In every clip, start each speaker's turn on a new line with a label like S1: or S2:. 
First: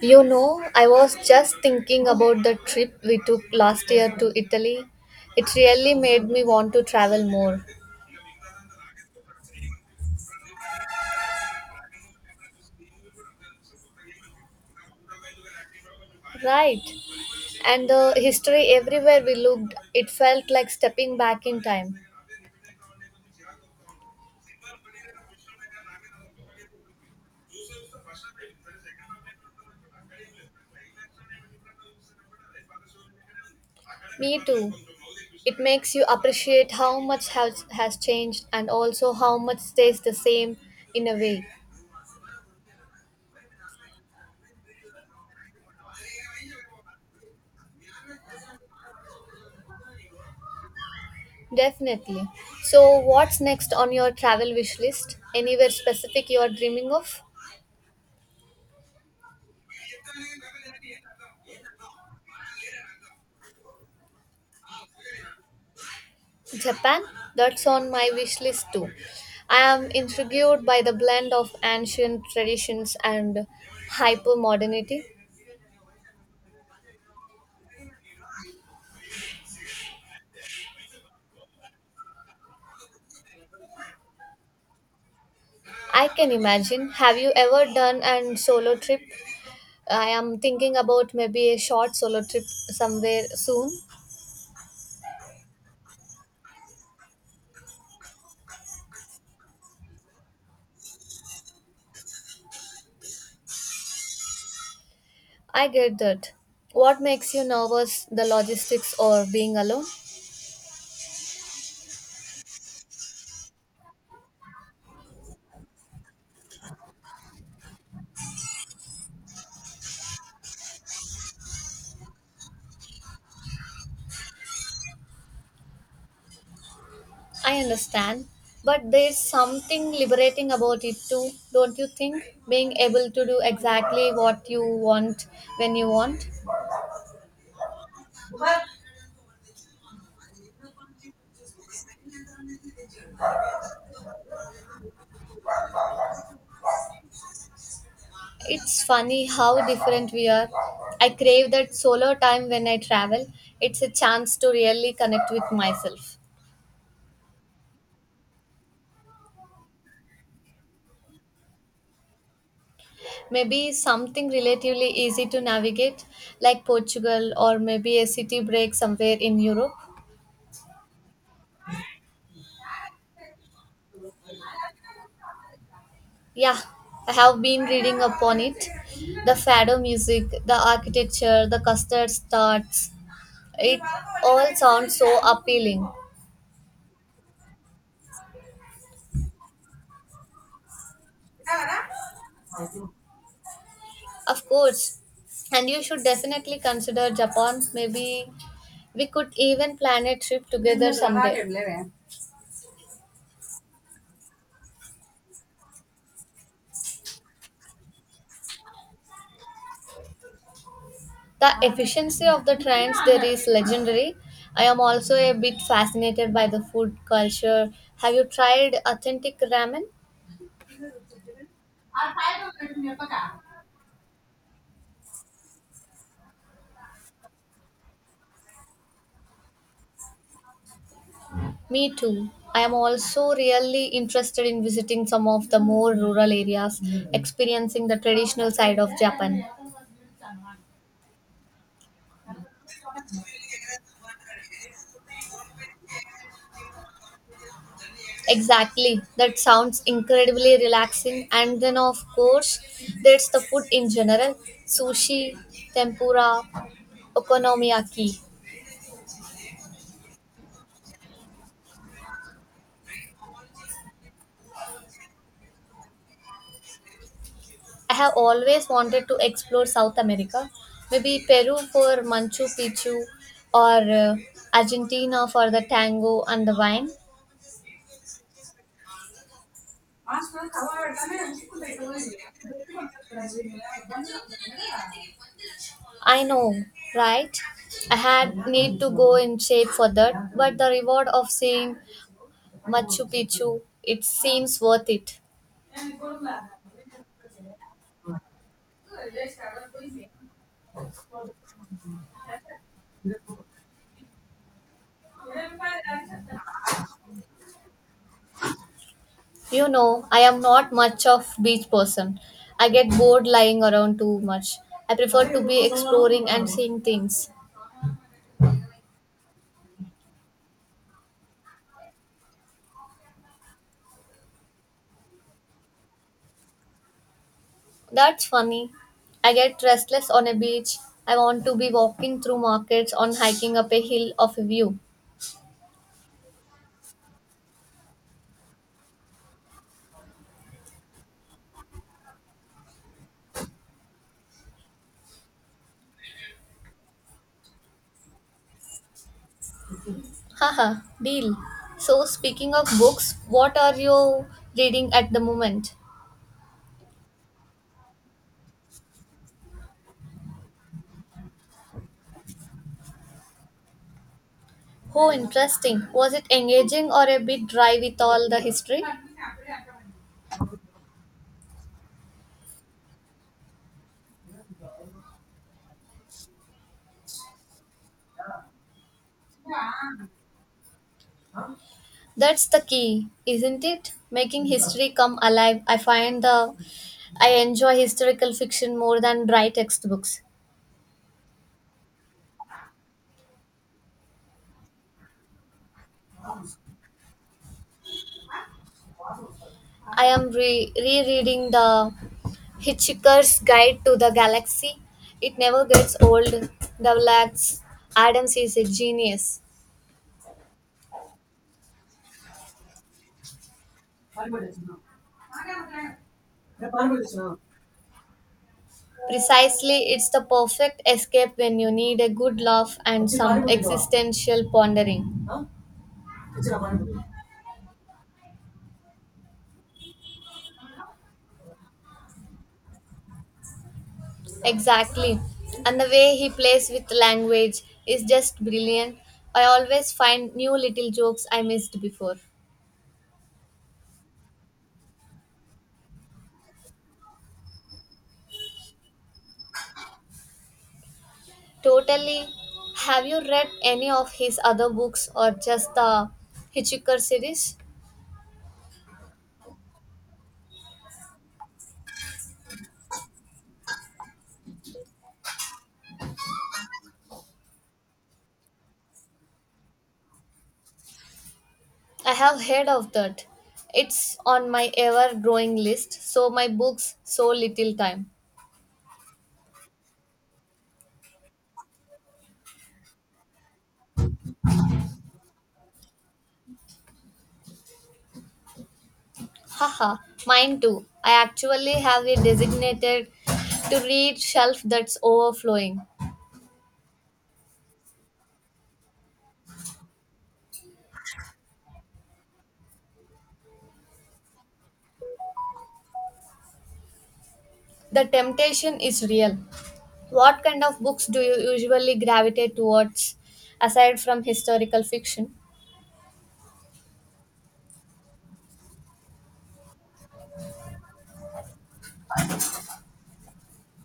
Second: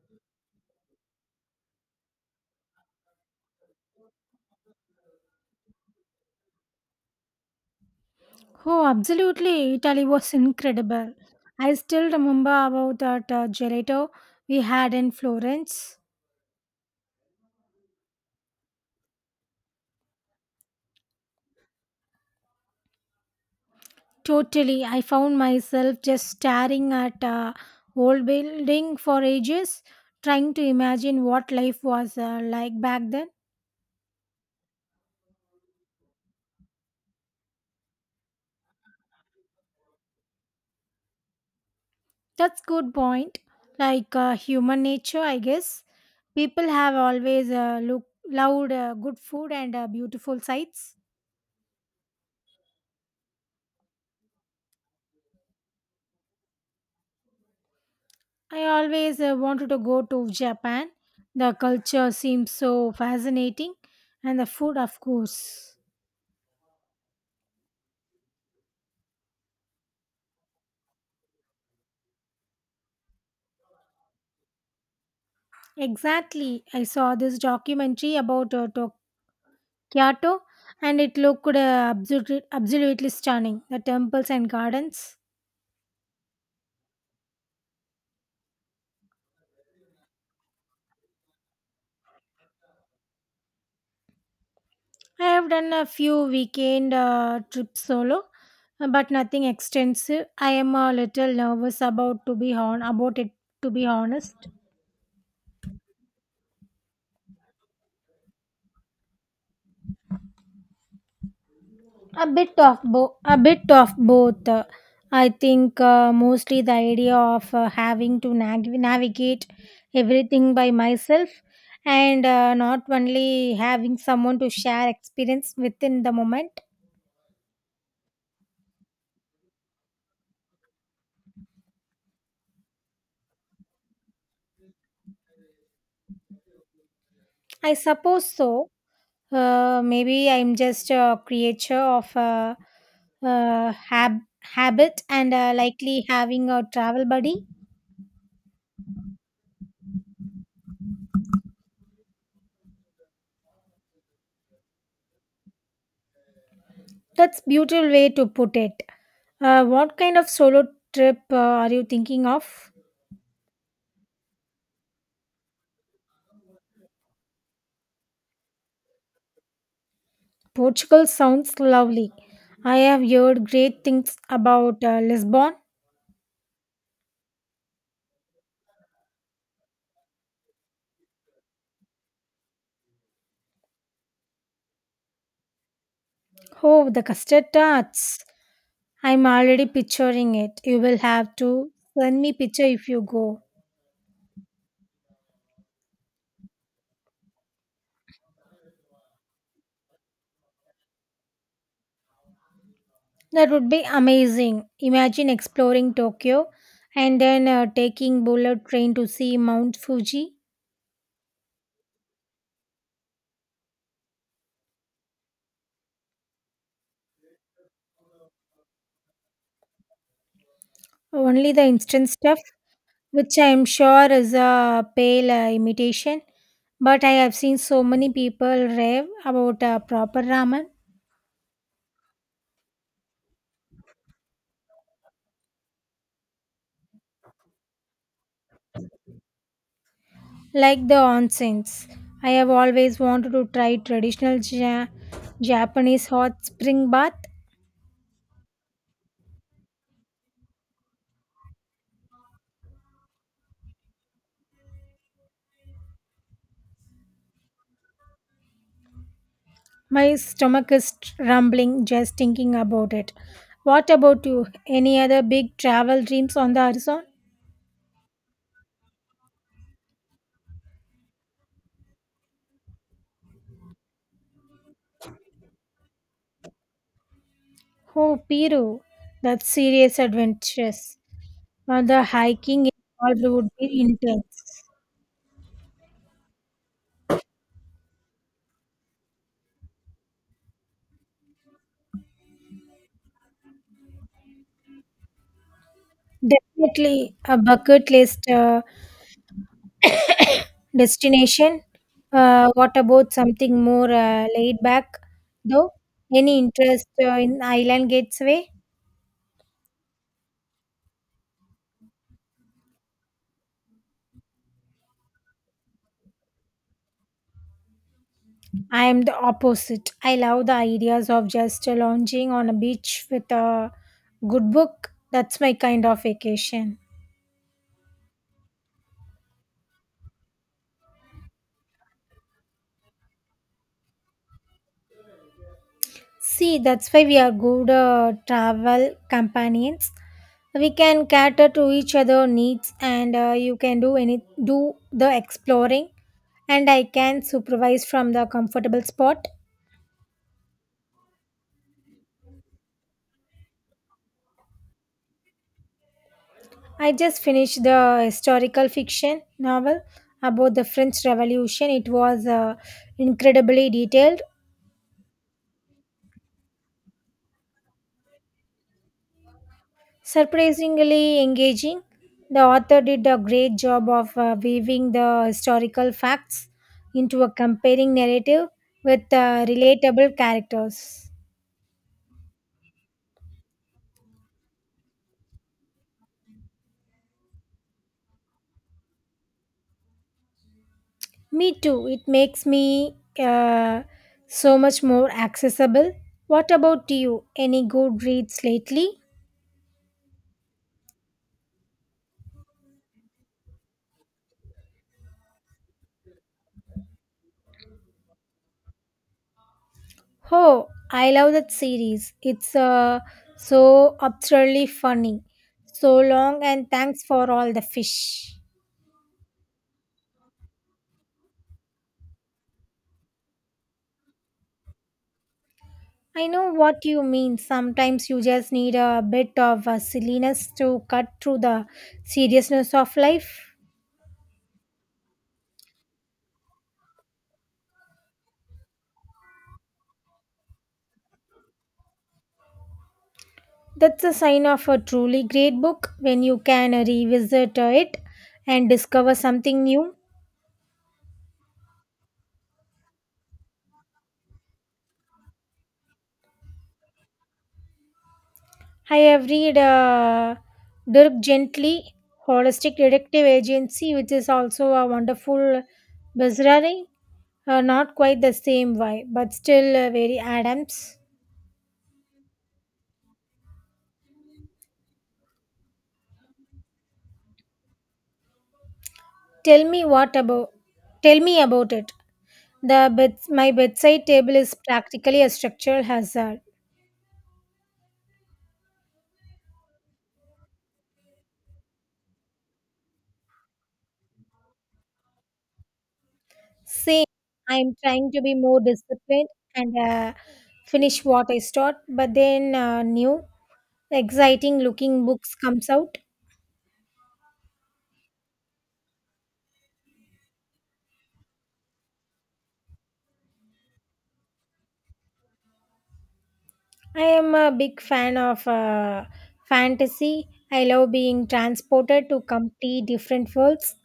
S1: You know, I was just thinking about the trip we took last year to Italy. It really made me want to travel more.
S2: Oh, absolutely. Italy was incredible. I still remember about that gelato we had in Florence.
S1: Right. And the history everywhere we looked, it felt like stepping back in time.
S2: Totally. I found myself just staring at old building for ages, trying to imagine what life was like back then.
S1: Me too. It makes you appreciate how much has changed and also how much stays the same in a way.
S2: That's good point. Like human nature, I guess. People have always loved good food and beautiful sights.
S1: Definitely. So, what's next on your travel wish list? Anywhere specific you are dreaming of?
S2: I always wanted to go to Japan. The culture seems so fascinating, and the food, of course.
S1: Japan, that's on my wish list too. I am intrigued by the blend of ancient traditions and hyper modernity.
S2: Exactly. I saw this documentary about Kyoto, and it looked absolutely stunning. The temples and gardens.
S1: I can imagine. Have you ever done an solo trip? I am thinking about maybe a short solo trip somewhere soon.
S2: I have done a few weekend trips solo, but nothing extensive. I am a little nervous about to be on about it. To be honest.
S1: I get that. What makes you nervous, the logistics or being alone?
S2: A bit of both a bit of both I think mostly the idea of having to navigate everything by myself and not only having someone to share experience within the moment.
S1: I understand, but there's something liberating about it too, don't you think? Being able to do exactly what you want when you want.
S2: I suppose so. Maybe I'm just a creature of uh, hab- habit and likely having a travel buddy.
S1: It's funny how different we are. I crave that solo time when I travel. It's a chance to really connect with myself.
S2: That's beautiful way to put it. What kind of solo trip are you thinking of?
S1: Maybe something relatively easy to navigate, like Portugal, or maybe a city break somewhere in Europe.
S2: Portugal sounds lovely. I have heard great things about Lisbon.
S1: Yeah, I have been reading upon it. The fado music, the architecture, the custard starts. It all sounds so appealing.
S2: Oh, the custard tarts. I'm already picturing it. You will have to send me picture if you go.
S1: Of course. And you should definitely consider Japan. Maybe we could even plan a trip together someday.
S2: That would be amazing. Imagine exploring Tokyo and then taking bullet train to see Mount Fuji.
S1: The efficiency of the trains there is legendary. I am also a bit fascinated by the food culture. Have you tried authentic ramen?
S2: Only the instant stuff, which I'm sure is a pale imitation. But I have seen so many people rave about proper ramen,
S1: Me too. I am also really interested in visiting some of the more rural areas, experiencing the traditional side of Japan.
S2: like the onsens. I have always wanted to try traditional Japanese hot spring bath.
S1: Exactly. That sounds incredibly relaxing. And then, of course, there's the food in general: sushi, tempura, okonomiyaki.
S2: My stomach is rumbling just thinking about it. What about you? Any other big travel dreams on the horizon?
S1: I have always wanted to explore South America, maybe Peru for Manchu Picchu or uh, Argentina for the tango and the wine.
S2: Oh, Peru. That's serious adventures. Well, the hiking involved would be intense.
S1: I know, right? I had need to go in shape for that, but the reward of seeing Machu Picchu, it seems worth it.
S2: Definitely a bucket list destination. What about something more laid back, though? Any interest in island gateway?
S1: You know, I am not much of beach person. I get bored lying around too much. I prefer to be exploring and seeing things.
S2: I am the opposite. I love the ideas of just lounging on a beach with a good book. That's my kind of vacation.
S1: That's funny. I get restless on a beach. I want to be walking through markets on hiking up a hill of a view.
S2: See, that's why we are good travel companions. We can cater to each other needs, and you can do the exploring and I can supervise from the comfortable spot.
S1: Haha, deal. So speaking of books, what are you reading at the moment?
S2: I just finished the historical fiction novel about the French Revolution. It was incredibly detailed,
S1: Oh, interesting. Was it engaging or a bit dry with all the history?
S2: surprisingly engaging. The author did a great job of weaving the historical facts into a compelling narrative with relatable characters.
S1: That's the key, isn't it? Making history come alive. I find the I enjoy historical fiction more than dry textbooks.
S2: Me too. It makes me so much more accessible. What about you? Any good reads lately?
S1: I am rereading the Hitchhiker's Guide to the Galaxy. It never gets old. Douglas Adams is a genius.
S2: Oh, I love that series. It's so absurdly funny. So long, and thanks for all the fish.
S1: Precisely, it's the perfect escape when you need a good laugh and some existential pondering.
S2: I know what you mean. Sometimes you just need a bit of silliness to cut through the seriousness of life.
S1: Exactly. And the way he plays with language is just brilliant. I always find new little jokes I missed before.
S2: That's a sign of a truly great book when you can revisit it and discover something new.
S1: Totally. Have you read any of his other books or just the Hitchhiker series?
S2: I have read Dirk Gently, Holistic Detective Agency, which is also a wonderful bizarre. Not quite the same why, but still very Adams.
S1: I have heard of that. It's on my ever growing list, so my books so little time.
S2: Tell me what about? Tell me about it. My bedside table is practically a structural hazard.
S1: Haha, mine too. I actually have a designated to read shelf that's overflowing.
S2: Same. I'm trying to be more disciplined and finish what I start, but then new, exciting looking books comes out.
S1: The temptation is real. What kind of books do you usually gravitate towards aside from historical fiction?
S2: I am a big fan of fantasy. I love being transported to complete different worlds.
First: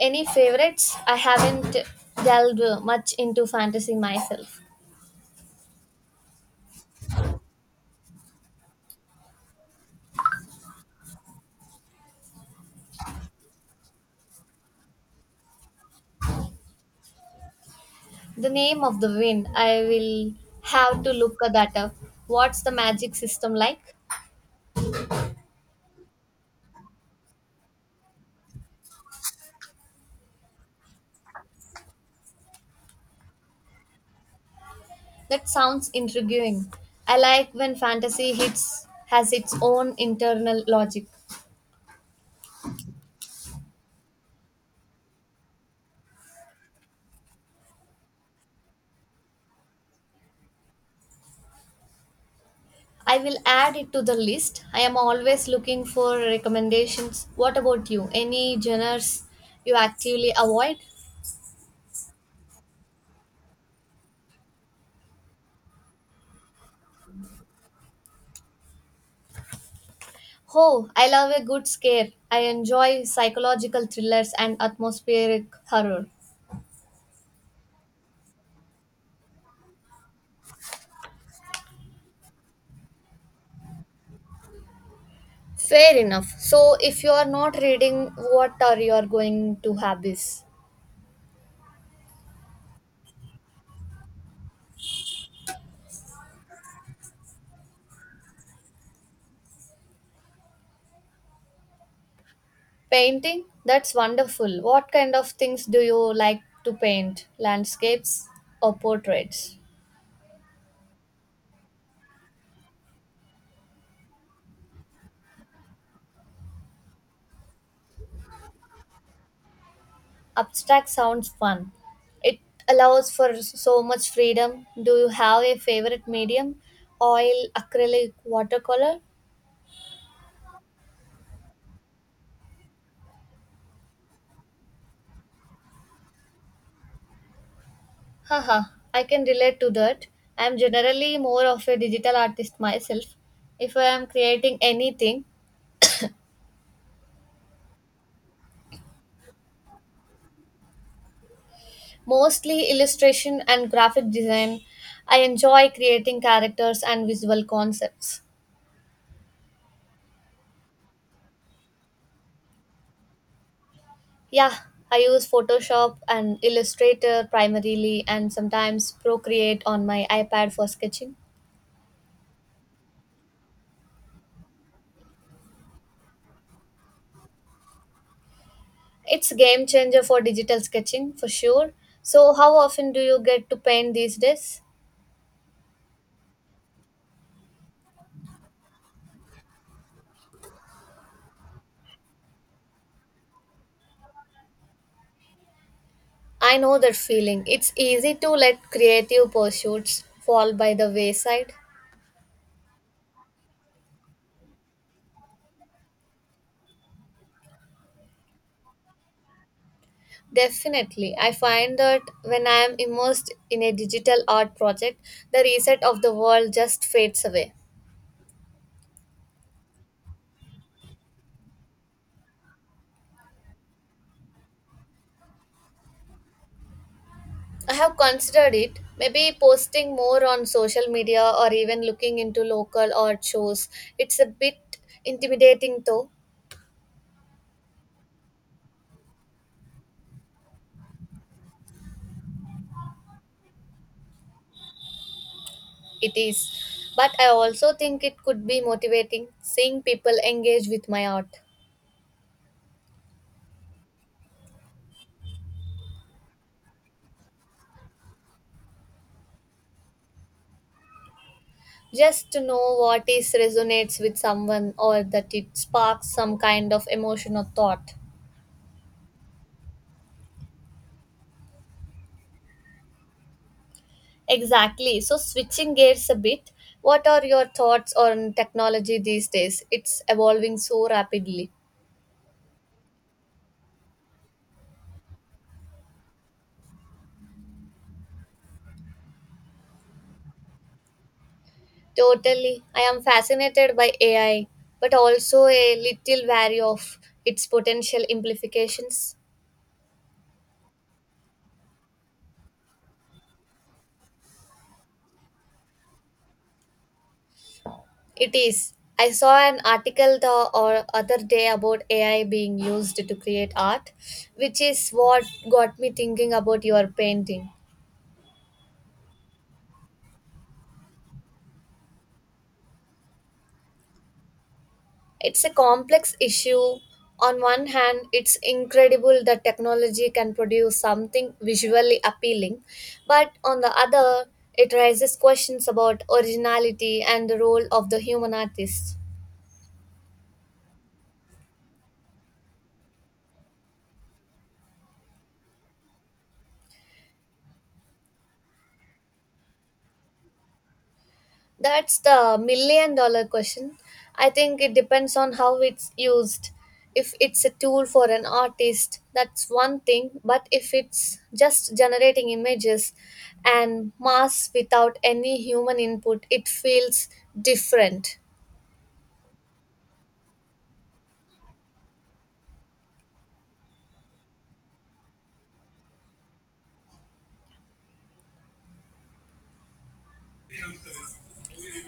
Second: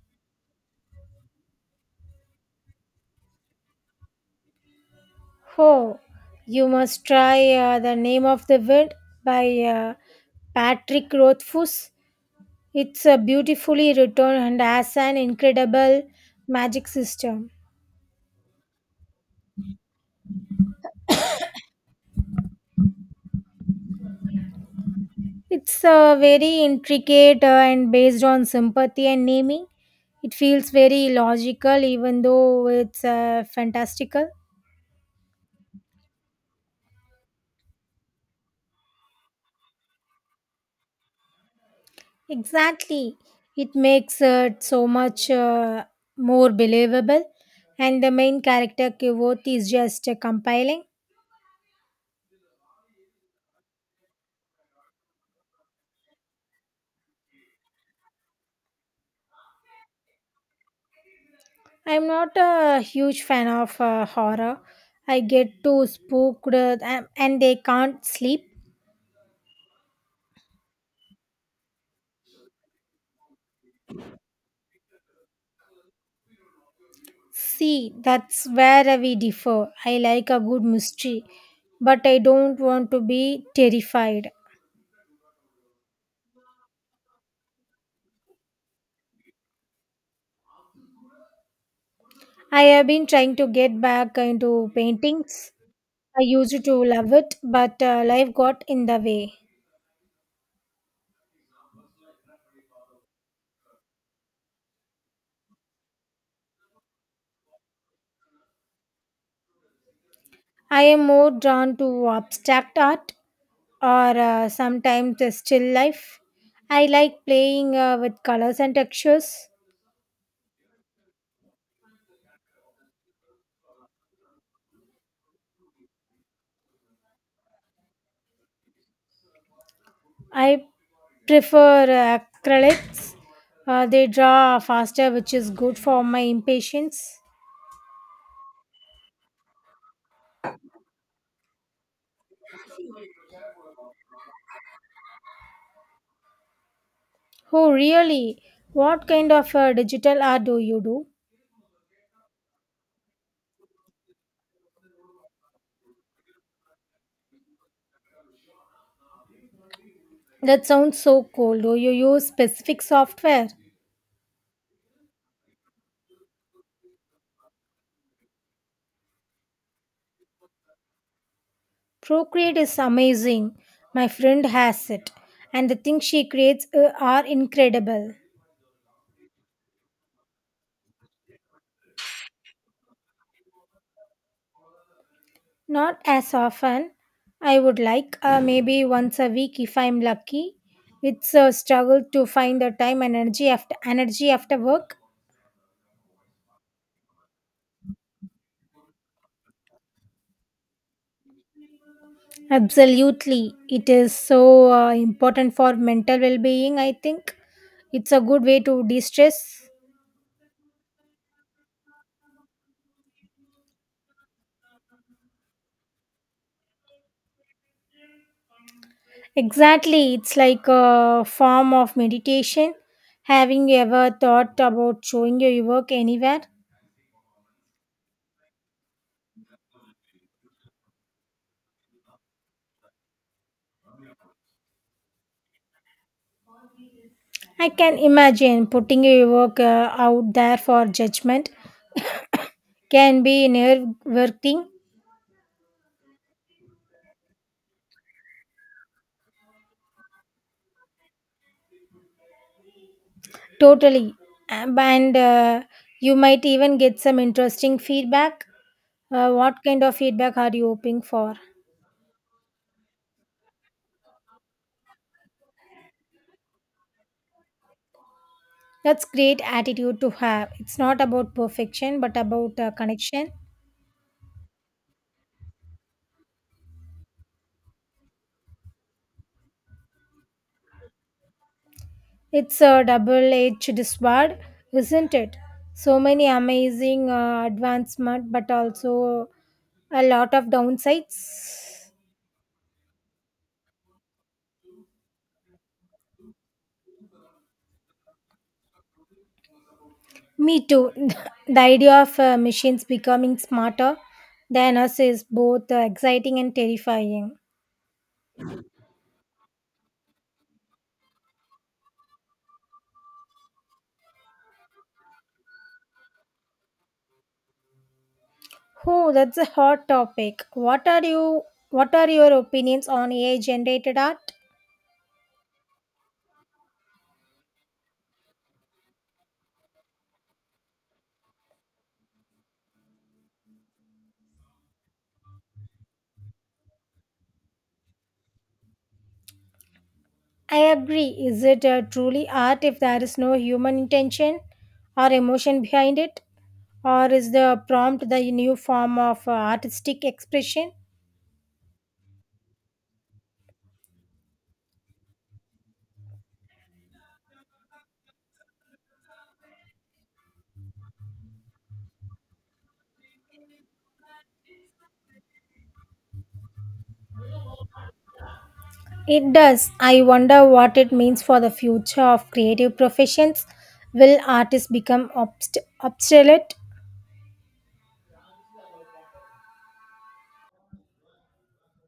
S1: Any favorites? I haven't delved much into fantasy myself.
S2: Oh, you must try The Name of the Wind by Patrick Rothfuss. It's a beautifully written and has an incredible magic system.
S1: The Name of the Wind, I will have to look that up. What's the magic system like?
S2: It's very intricate and based on sympathy and naming. It feels very logical, even though it's fantastical.
S1: That sounds intriguing. I like when fantasy hits has its own internal logic.
S2: Exactly. It makes it so much more believable. And the main character, Kivothi, is just compiling.
S1: I will add it to the list. I am always looking for recommendations. What about you? Any genres you actively avoid?
S2: I'm not a huge fan of horror. I get too spooked and they can't sleep.
S1: Oh, I love a good scare. I enjoy psychological thrillers and atmospheric horror.
S2: See, that's where we differ. I like a good mystery, but I don't want to be terrified.
S1: Fair enough. So, if you are not reading, what are you are going to hobbies?
S2: I have been trying to get back into paintings. I used to love it, but life got in the way.
S1: Painting? That's wonderful. What kind of things do you like to paint? Landscapes or portraits?
S2: I am more drawn to abstract art or sometimes a still life. I like playing with colors and textures.
S1: Abstract sounds fun. It allows for so much freedom. Do you have a favorite medium? Oil, acrylic, watercolor?
S2: I prefer acrylics. They draw faster, which is good for my impatience.
S1: Haha, I can relate to that. I am generally more of a digital artist myself. If I am creating anything,
S2: Oh, really? What kind of digital art do you do?
S1: mostly illustration and graphic design, I enjoy creating characters and visual concepts.
S2: That sounds so cool. Do you use specific software?
S1: Yeah, I use Photoshop and Illustrator primarily and sometimes Procreate on my iPad for sketching.
S2: Procreate is amazing. My friend has it, and the things she creates are incredible.
S1: It's a game changer for digital sketching for sure. So, how often do you get to paint these days?
S2: Not as often. I would like maybe once a week if I'm lucky. It's a struggle to find the time and energy after work.
S1: I know that feeling. It's easy to let creative pursuits fall by the wayside.
S2: Absolutely. It is so important for mental well-being, I think. It's a good way to de-stress.
S1: Definitely. I find that when I am immersed in a digital art project, the reset of the world just fades away.
S2: Exactly. It's like a form of meditation. Having you ever thought about showing your work anywhere?
S1: I have considered it, maybe posting more on social media or even looking into local art shows. It's a bit intimidating though.
S2: I can imagine putting your work out there for judgment can be nerve-wracking.
S1: It is, but I also think it could be motivating seeing people engage with my art.
S2: Totally. And you might even get some interesting feedback. What kind of feedback are you hoping for?
S1: Just to know what is resonates with someone or that it sparks some kind of emotion or thought.
S2: That's great attitude to have. It's not about perfection but about connection.
S1: Exactly. So switching gears a bit, what are your thoughts on technology these days? It's evolving so rapidly.
S2: It's a double-edged sword, isn't it? So many amazing advancement but also a lot of downsides.
S1: Totally. I am fascinated by AI, but also a little wary of its potential implications.
S2: Me too. The idea of machines becoming smarter than us is both exciting and terrifying.
S1: It is. I saw an article the or other day about AI being used to create art, which is what got me thinking about your painting.
S2: Oh, that's a hot topic. What are your opinions on AI-generated art?
S1: It's a complex issue. On one hand, it's incredible that technology can produce something visually appealing, but on the other, it raises questions about originality and the role of the human artist.
S2: I agree. Is it truly art if there is no human intention or emotion behind it, or is the prompt the new form of artistic expression?
S1: That's the million dollar question. I think it depends on how it's used. If it's a tool for an artist, that's one thing, but if it's just generating images and mass without any human input, it feels different.
S2: It does. I wonder what it means for the future of creative professions. Will artists become obsolete?